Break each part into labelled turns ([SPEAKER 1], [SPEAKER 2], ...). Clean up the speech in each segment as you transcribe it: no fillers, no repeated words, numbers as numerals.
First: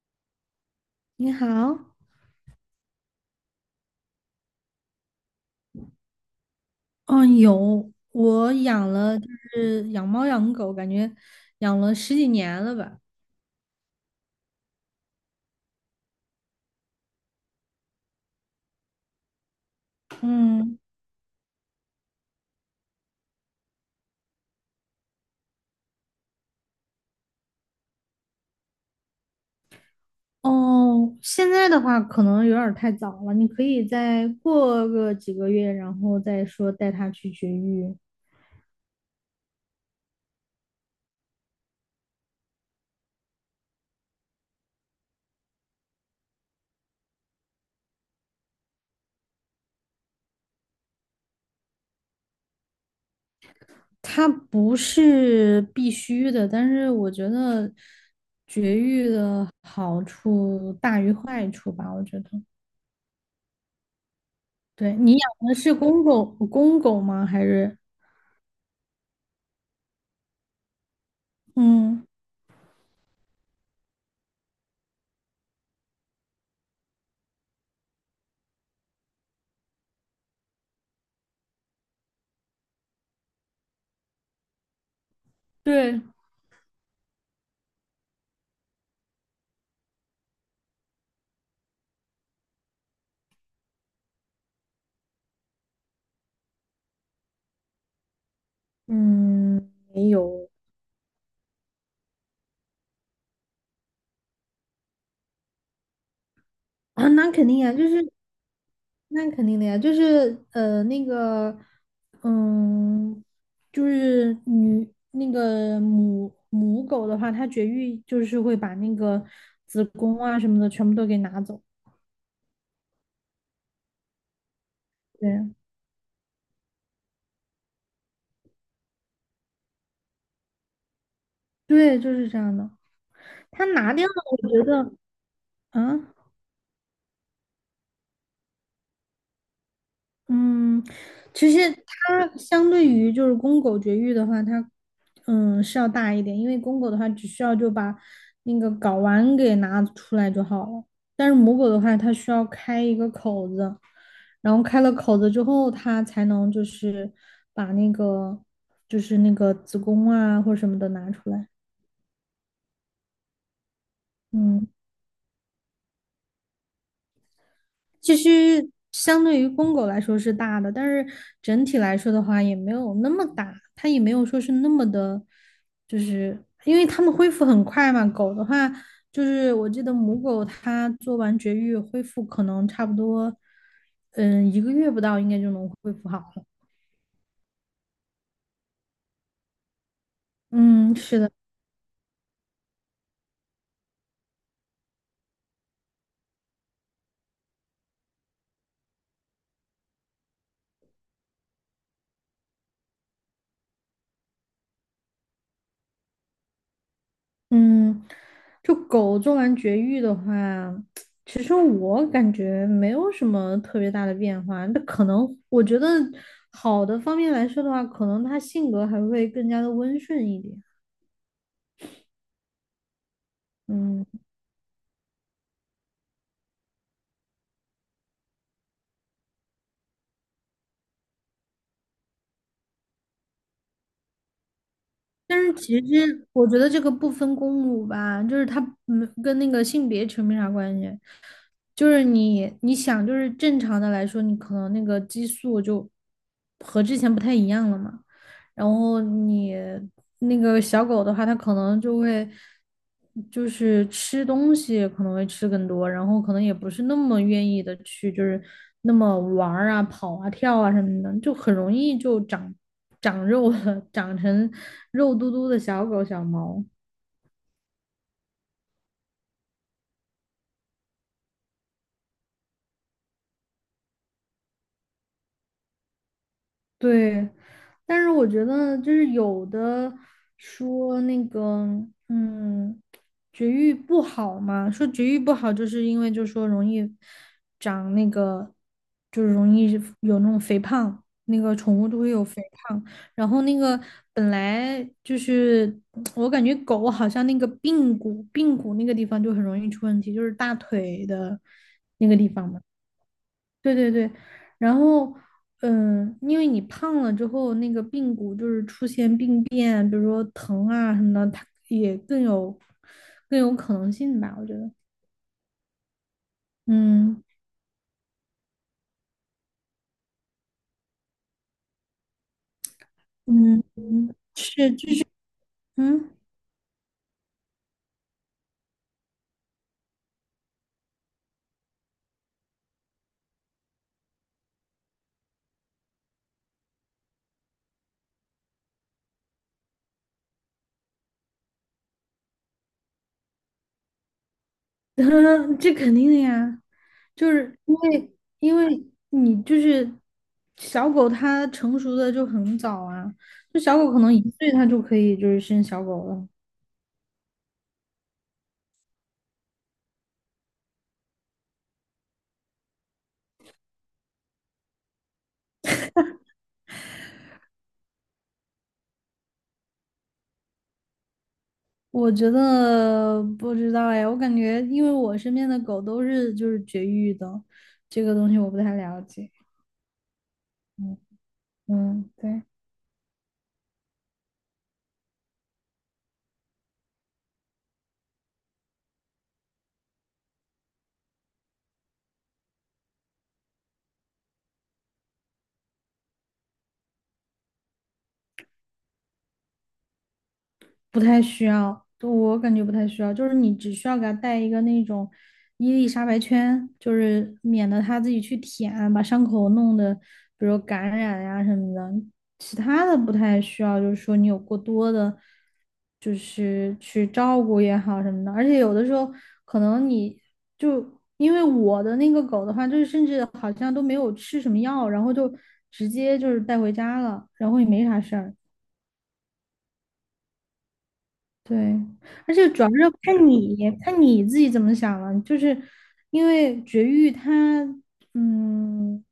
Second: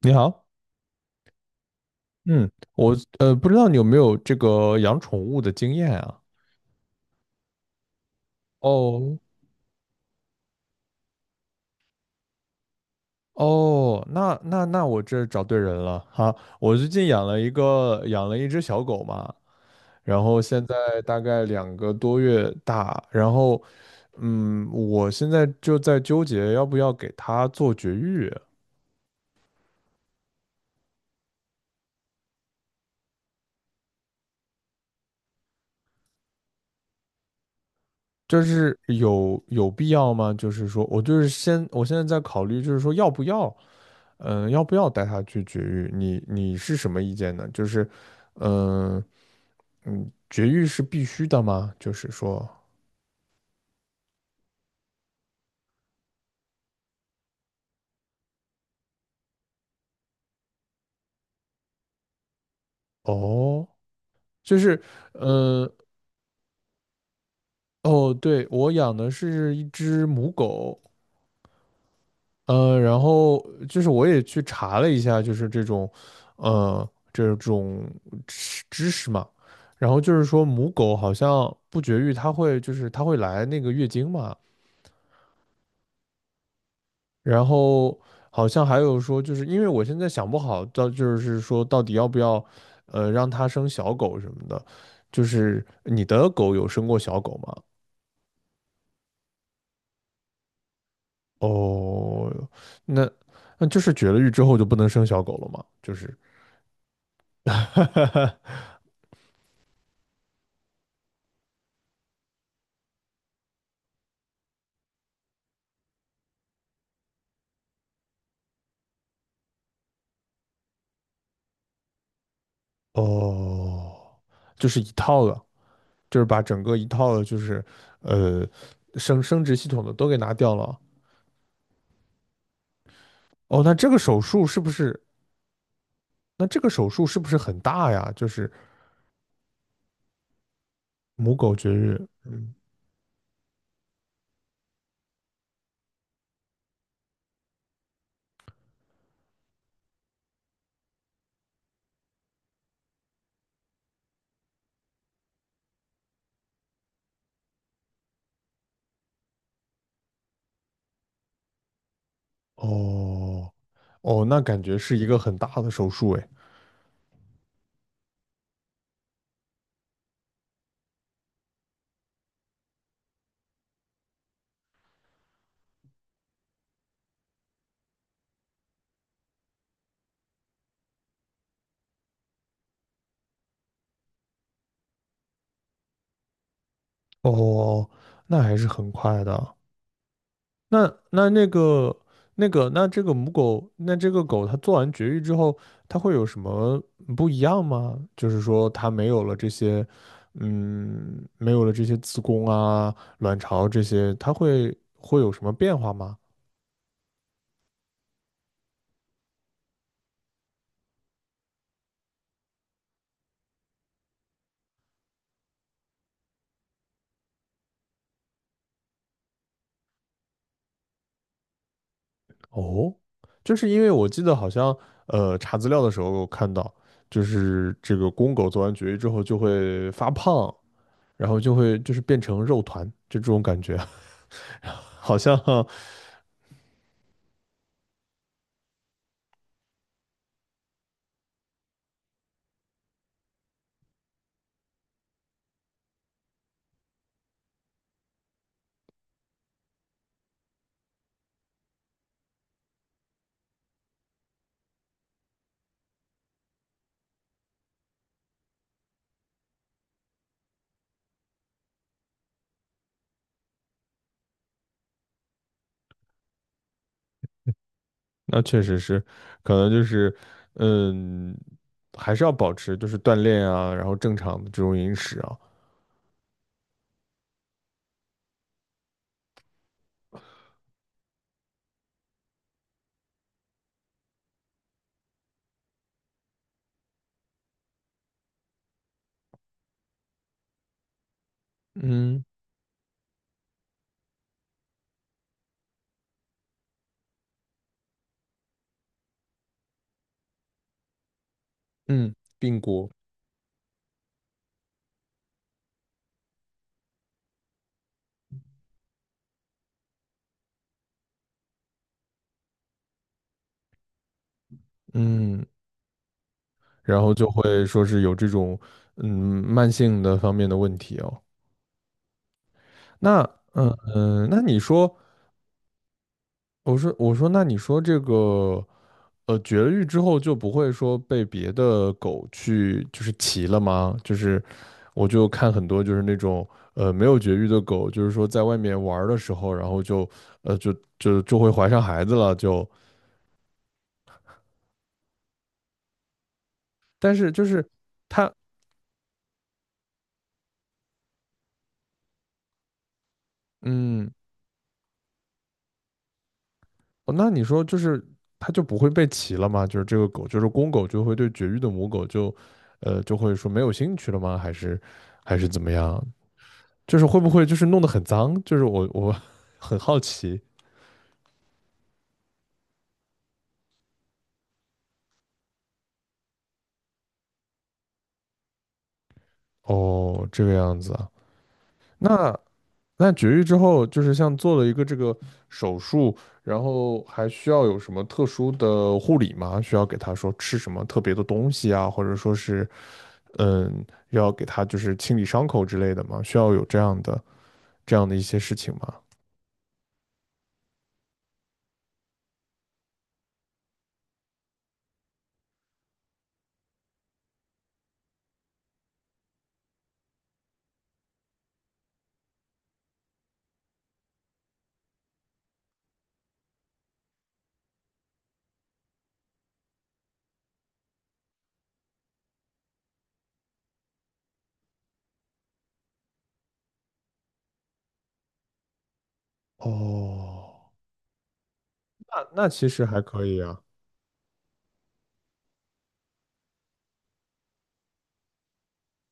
[SPEAKER 1] 你好，
[SPEAKER 2] 你好，
[SPEAKER 1] 嗯，我不知道你有没有这个养宠物的经验啊？
[SPEAKER 2] 嗯，有，我养了，
[SPEAKER 1] 哦
[SPEAKER 2] 就是养猫养狗，感觉养了十几年了吧。
[SPEAKER 1] 哦，那我这找对人了哈！我最近养了一只小狗嘛，然后现在
[SPEAKER 2] 嗯，
[SPEAKER 1] 大概2个多月大，然后我现在就在纠结要不要给它做绝育，
[SPEAKER 2] 哦，现在的话可能有点儿太早了，你可以再过个几个月，然后再说带它去绝育。
[SPEAKER 1] 就是有必要吗？就是说我就是先我现在在考虑，就是说要不要。要不要带它去绝育？你是什么意见呢？就是，嗯、绝育是必须的吗？就是说，
[SPEAKER 2] 它不是必须的，但是我觉得绝育的好处大于坏处吧，我觉得。
[SPEAKER 1] 哦，就是，
[SPEAKER 2] 对，你养的
[SPEAKER 1] 嗯、
[SPEAKER 2] 是公狗，公狗吗？还是？
[SPEAKER 1] 哦，对，我养的是一只母狗，
[SPEAKER 2] 嗯，
[SPEAKER 1] 然后就是我也去查了一下，就是这种，呃，这种知识嘛。然后就是说，母狗好像不绝育，它会来那个月经嘛，
[SPEAKER 2] 对。
[SPEAKER 1] 然后好像还有说，就是因为我现在想不好，到就是说到底要不要，让它生小狗什么的。就是你的狗有生过小狗吗？
[SPEAKER 2] 嗯，没有
[SPEAKER 1] 哦，那那就是绝了育之后就不能生小狗了吗？就是
[SPEAKER 2] 啊，那肯定呀，就是那肯定的呀，就是那个，嗯，就是那个母狗的话，它绝育就是会把那个子宫啊什么的全部都给拿走。
[SPEAKER 1] 哦，就是一套的，
[SPEAKER 2] 对，
[SPEAKER 1] 就是把整个一套的，就是呃生殖系统的都给拿掉了。
[SPEAKER 2] 对，就是这样的。
[SPEAKER 1] 哦，
[SPEAKER 2] 它拿掉了，我觉得，啊。
[SPEAKER 1] 那这个手术是不是很大呀？就是
[SPEAKER 2] 嗯，
[SPEAKER 1] 母
[SPEAKER 2] 其
[SPEAKER 1] 狗
[SPEAKER 2] 实
[SPEAKER 1] 绝育。
[SPEAKER 2] 它
[SPEAKER 1] 嗯。
[SPEAKER 2] 相对于就是公狗绝育的话，它是要大一点，因为公狗的话只需要就把那个睾丸给拿出来就好了，但是母狗的话，它需要开一个口子，然后开了口子之后，它才能就是把那个就是那个子宫啊或者什么的拿出来。
[SPEAKER 1] 哦，哦，那感
[SPEAKER 2] 嗯。
[SPEAKER 1] 觉是一个很大的手术诶。
[SPEAKER 2] 其实相对于公狗来说是大的，但是整体来说的话也没有那么大，它也没有说是那么的，就是因为它们恢复很快嘛。狗的话，就是我记得母狗它做完绝育恢复可能差不多，嗯，1个月不到应该就能恢复好了。
[SPEAKER 1] 哦，那还是很快的。那
[SPEAKER 2] 嗯，是
[SPEAKER 1] 那
[SPEAKER 2] 的。
[SPEAKER 1] 那个那这个狗它做完绝育之后，它会有什么不一样吗？就是说它没有了这些，没有了这些子宫啊、卵巢这些，它会有什么变化吗？
[SPEAKER 2] 嗯，就狗做完绝育的话，其实我感觉没有什么特别大的变化。那可能我觉得好的方面来说的话，可能它性格还会更加的温顺一点。
[SPEAKER 1] 哦，就是因为
[SPEAKER 2] 嗯，
[SPEAKER 1] 我记得好像查资料的时候我看到，就是这个公狗做完绝育之后就会发胖，然后就是变成肉团，就这种感觉，好像
[SPEAKER 2] 但是其实我觉得这个不分公母吧，就是它没跟那个性别扯没啥关系。就是你想，就是正常的来说，你可能那个激素就和之前不太一样了嘛。然后你那个小狗的话，它可能就会就是吃东西可能会吃更多，然后可能也不是那么愿意的去就是那么玩儿啊、跑啊、跳啊什么的，就很容易就长肉了，长成肉嘟嘟的小狗小猫。
[SPEAKER 1] 那确实是，可能就是嗯，还是要保持就是锻炼啊，然后正常的这种饮食啊，
[SPEAKER 2] 对，但是我觉得就是有的说那个，嗯，绝育不好嘛，说绝育不好，就是因为就说容易长那个，就是容易有那种肥胖，那个宠物都会有
[SPEAKER 1] 嗯
[SPEAKER 2] 肥胖。然后那个本来就是我感觉狗好像那个髌骨，髌骨那个地方就很容易出问题，就是大腿的那
[SPEAKER 1] 嗯，
[SPEAKER 2] 个地方
[SPEAKER 1] 髌
[SPEAKER 2] 嘛。
[SPEAKER 1] 骨，
[SPEAKER 2] 对对对，然后，嗯，因为你胖了之后，那个髌骨就是出现病变，比如说疼啊什么的，它也更有可能性吧，我觉得。
[SPEAKER 1] 嗯，然后
[SPEAKER 2] 嗯
[SPEAKER 1] 就会说是有这种嗯慢性的方面的问题哦。那
[SPEAKER 2] 嗯，
[SPEAKER 1] 嗯
[SPEAKER 2] 嗯
[SPEAKER 1] 嗯，那你
[SPEAKER 2] 是，就
[SPEAKER 1] 说，
[SPEAKER 2] 是嗯，
[SPEAKER 1] 我说，那你说这个绝育之后就不会说被别的狗去就是骑了吗？就是我就看很多就是那种没有绝育的狗，就是说在外面玩儿的时候，然后就会怀上孩子了，就
[SPEAKER 2] 这肯定的呀，
[SPEAKER 1] 但
[SPEAKER 2] 就
[SPEAKER 1] 是就
[SPEAKER 2] 是
[SPEAKER 1] 是
[SPEAKER 2] 因为
[SPEAKER 1] 它
[SPEAKER 2] 因为你就是小狗，它成熟的就很早啊，就小狗可
[SPEAKER 1] 嗯
[SPEAKER 2] 能1岁它就可以就是生小狗了。
[SPEAKER 1] 哦，那你说就是它就不会被骑了吗？就是这个狗就是公狗就会对绝育的母狗就会说没有兴趣了吗？还是怎么样？就是会不会就是弄得很脏？就是我 很好奇
[SPEAKER 2] 我觉得不知道哎，我感觉因为我身边的狗都是就是绝育的，这个东西我不太了解。
[SPEAKER 1] 哦，这个样子
[SPEAKER 2] 嗯
[SPEAKER 1] 啊。
[SPEAKER 2] 嗯，
[SPEAKER 1] 那
[SPEAKER 2] 对。
[SPEAKER 1] 那绝育之后，就是像做了一个这个手术，然后还需要有什么特殊的护理吗？需要给他说吃什么特别的东西啊，或者说是嗯，要给他就是清理伤口之类的吗？需要有这样的一些事情吗？
[SPEAKER 2] 不太需要，对我感觉不太需要，就是你只需要给它带一个那种伊丽莎白圈，就是免得它自己去舔啊，把伤口弄得比如感染呀、什么的。其他的不太需要，就是说你有过多的，就是去照顾也好什么的。而且有的时候可能你就因为我的那个狗的话，就是甚至好像都没有吃什么药，然后就直接就是带回家了，然后也没啥事儿。
[SPEAKER 1] 哦，
[SPEAKER 2] 对，
[SPEAKER 1] 那
[SPEAKER 2] 而且
[SPEAKER 1] 那
[SPEAKER 2] 主
[SPEAKER 1] 其
[SPEAKER 2] 要是
[SPEAKER 1] 实还可
[SPEAKER 2] 看
[SPEAKER 1] 以
[SPEAKER 2] 你
[SPEAKER 1] 啊。
[SPEAKER 2] 看你自己怎么想了，就是因为绝育它，嗯，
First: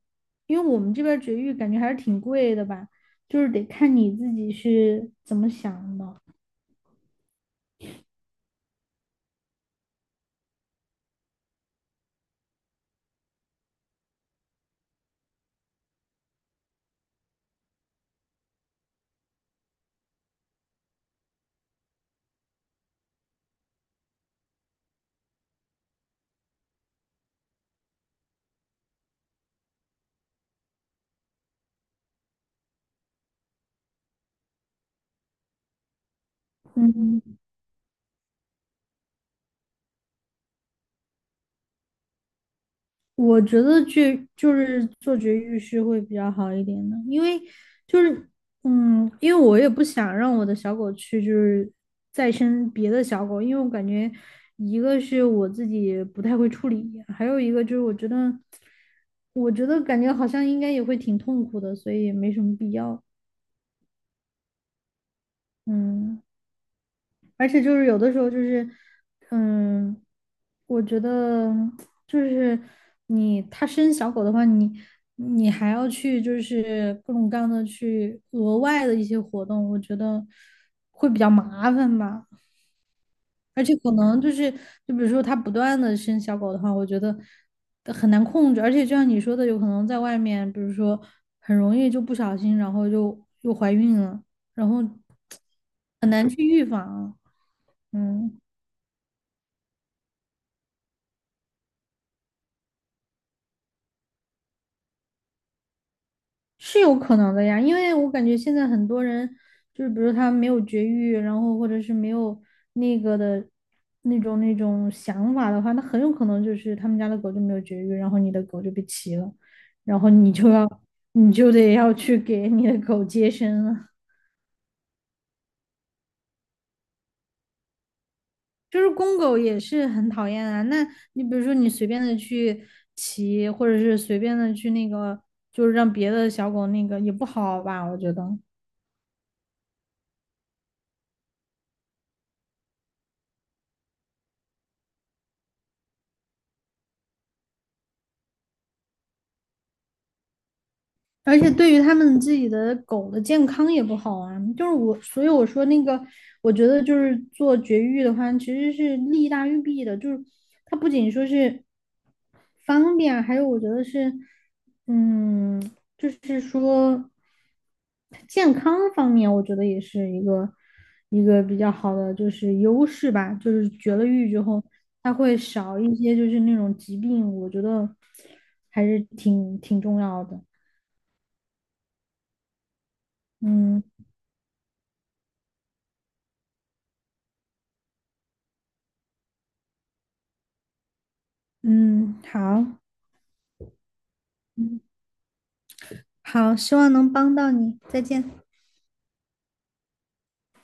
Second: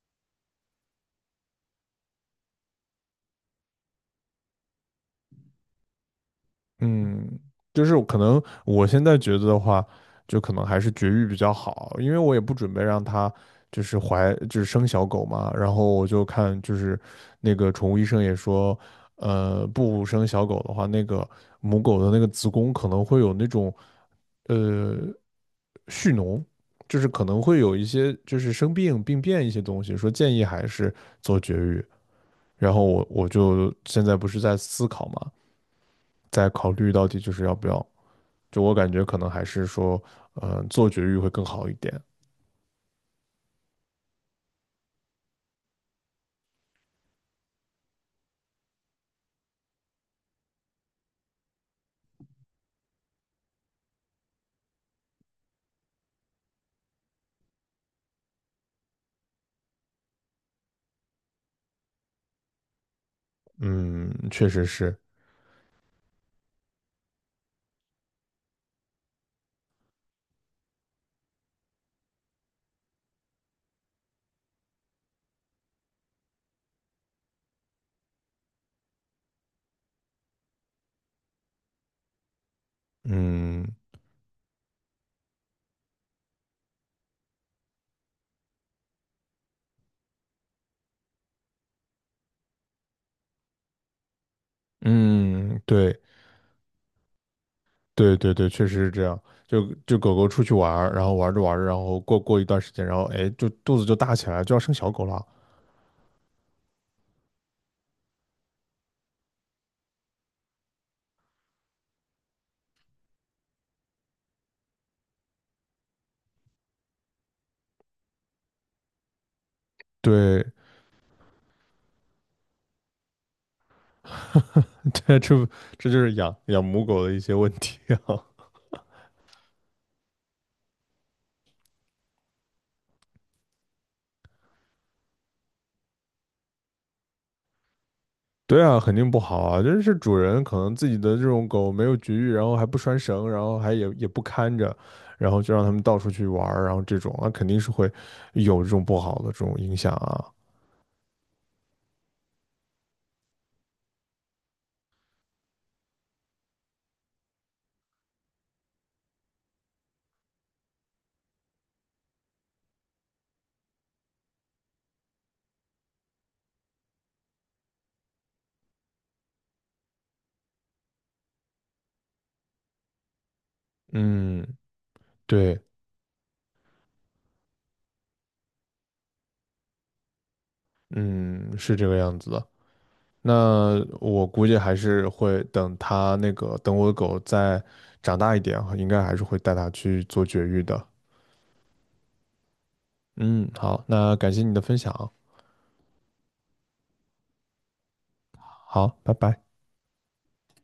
[SPEAKER 2] 因为我们这边儿绝育感觉还是挺贵的吧，就是得看你自己是怎么想的。
[SPEAKER 1] 嗯，就是可能我现在觉得的话，就可能还是绝育比较好，因为我也不准备让它就是怀就是生小狗嘛。然后我就看就是那个宠物医生也说，不生小狗的话，那个母狗的那个子宫可能会有那种呃蓄脓，就是可能会有一些就是病变一些东西，说建议还是做绝育。然后我就现在不是在思考嘛，在考虑到底就
[SPEAKER 2] 嗯
[SPEAKER 1] 是要不要。就我感觉可能还是说，做绝育会更好一点。
[SPEAKER 2] 我觉得去就是做绝育是会比较好一点的，因为就是嗯，因为我也不想让我的小狗去就是再生别的小狗，因为我感觉一个是我自己不太会处理，还有一个就是我觉得感觉好像应该也会挺痛苦的，所以也没什么必要。
[SPEAKER 1] 嗯，确实是，
[SPEAKER 2] 嗯，而且就是有的时候就是，嗯，我觉得就是你它生小狗的话，你还要去就是各种各样的去额外的一些活动，我觉得会比较麻烦吧。而
[SPEAKER 1] 嗯
[SPEAKER 2] 且可能就是，就比如说它不断的生小狗的话，我觉得很难控制。而且就像你说的，有可能在外面，比如说很容易就不小心，然后就又怀孕了，然后
[SPEAKER 1] 嗯，对
[SPEAKER 2] 很难去预防。
[SPEAKER 1] 对对
[SPEAKER 2] 嗯。
[SPEAKER 1] 对，确实是这样。就狗狗出去玩儿，然后玩着玩着，然后过一段时间，然后哎，就肚子就大起来，就要生小狗了。
[SPEAKER 2] 是有可能的呀，因为我感觉现在很多人就是，比如他没有绝育，然后或者是没有那个的那种想法的话，那很有可能就是他们家的狗就没有绝育，然后你的狗就被骑了，然后
[SPEAKER 1] 对，
[SPEAKER 2] 你就得要去给你的狗接生了。
[SPEAKER 1] 这这这就是养母狗的一些问题啊。
[SPEAKER 2] 就是公狗也是很讨厌啊，那你比如说你随便的去骑，或者是随便的去那个，就是让别的小狗那个也不好吧，我觉得。
[SPEAKER 1] 对啊，肯定不好啊！就是主人可能自己的这种狗没有绝育，然后还不拴绳，然后还也不看着，然后就让它们到处去玩儿，然后这种那肯定是会有这种不好的这种影响啊。
[SPEAKER 2] 而且对于他们自己的狗的健康也不好啊，就是我，所以我说那个，我觉得就是做绝育的话，其实是利大于弊的，就是它不仅说是方便啊还有我觉得是，嗯，就是说健康方面，我觉得也是一个比较好的就是优势吧，就是绝了育之
[SPEAKER 1] 嗯，
[SPEAKER 2] 后，它会
[SPEAKER 1] 对，
[SPEAKER 2] 少一些就是那种疾病，我觉得还是挺重要的。
[SPEAKER 1] 嗯，是这个样子的。那
[SPEAKER 2] 嗯，
[SPEAKER 1] 我估计还是会等它那个等我的狗再长大一点啊，应该还是会带它去做绝育的。
[SPEAKER 2] 嗯，好，
[SPEAKER 1] 嗯，好，那感谢你的分
[SPEAKER 2] 嗯，
[SPEAKER 1] 享，
[SPEAKER 2] 好，希望能帮到你，再见。
[SPEAKER 1] 好，拜拜。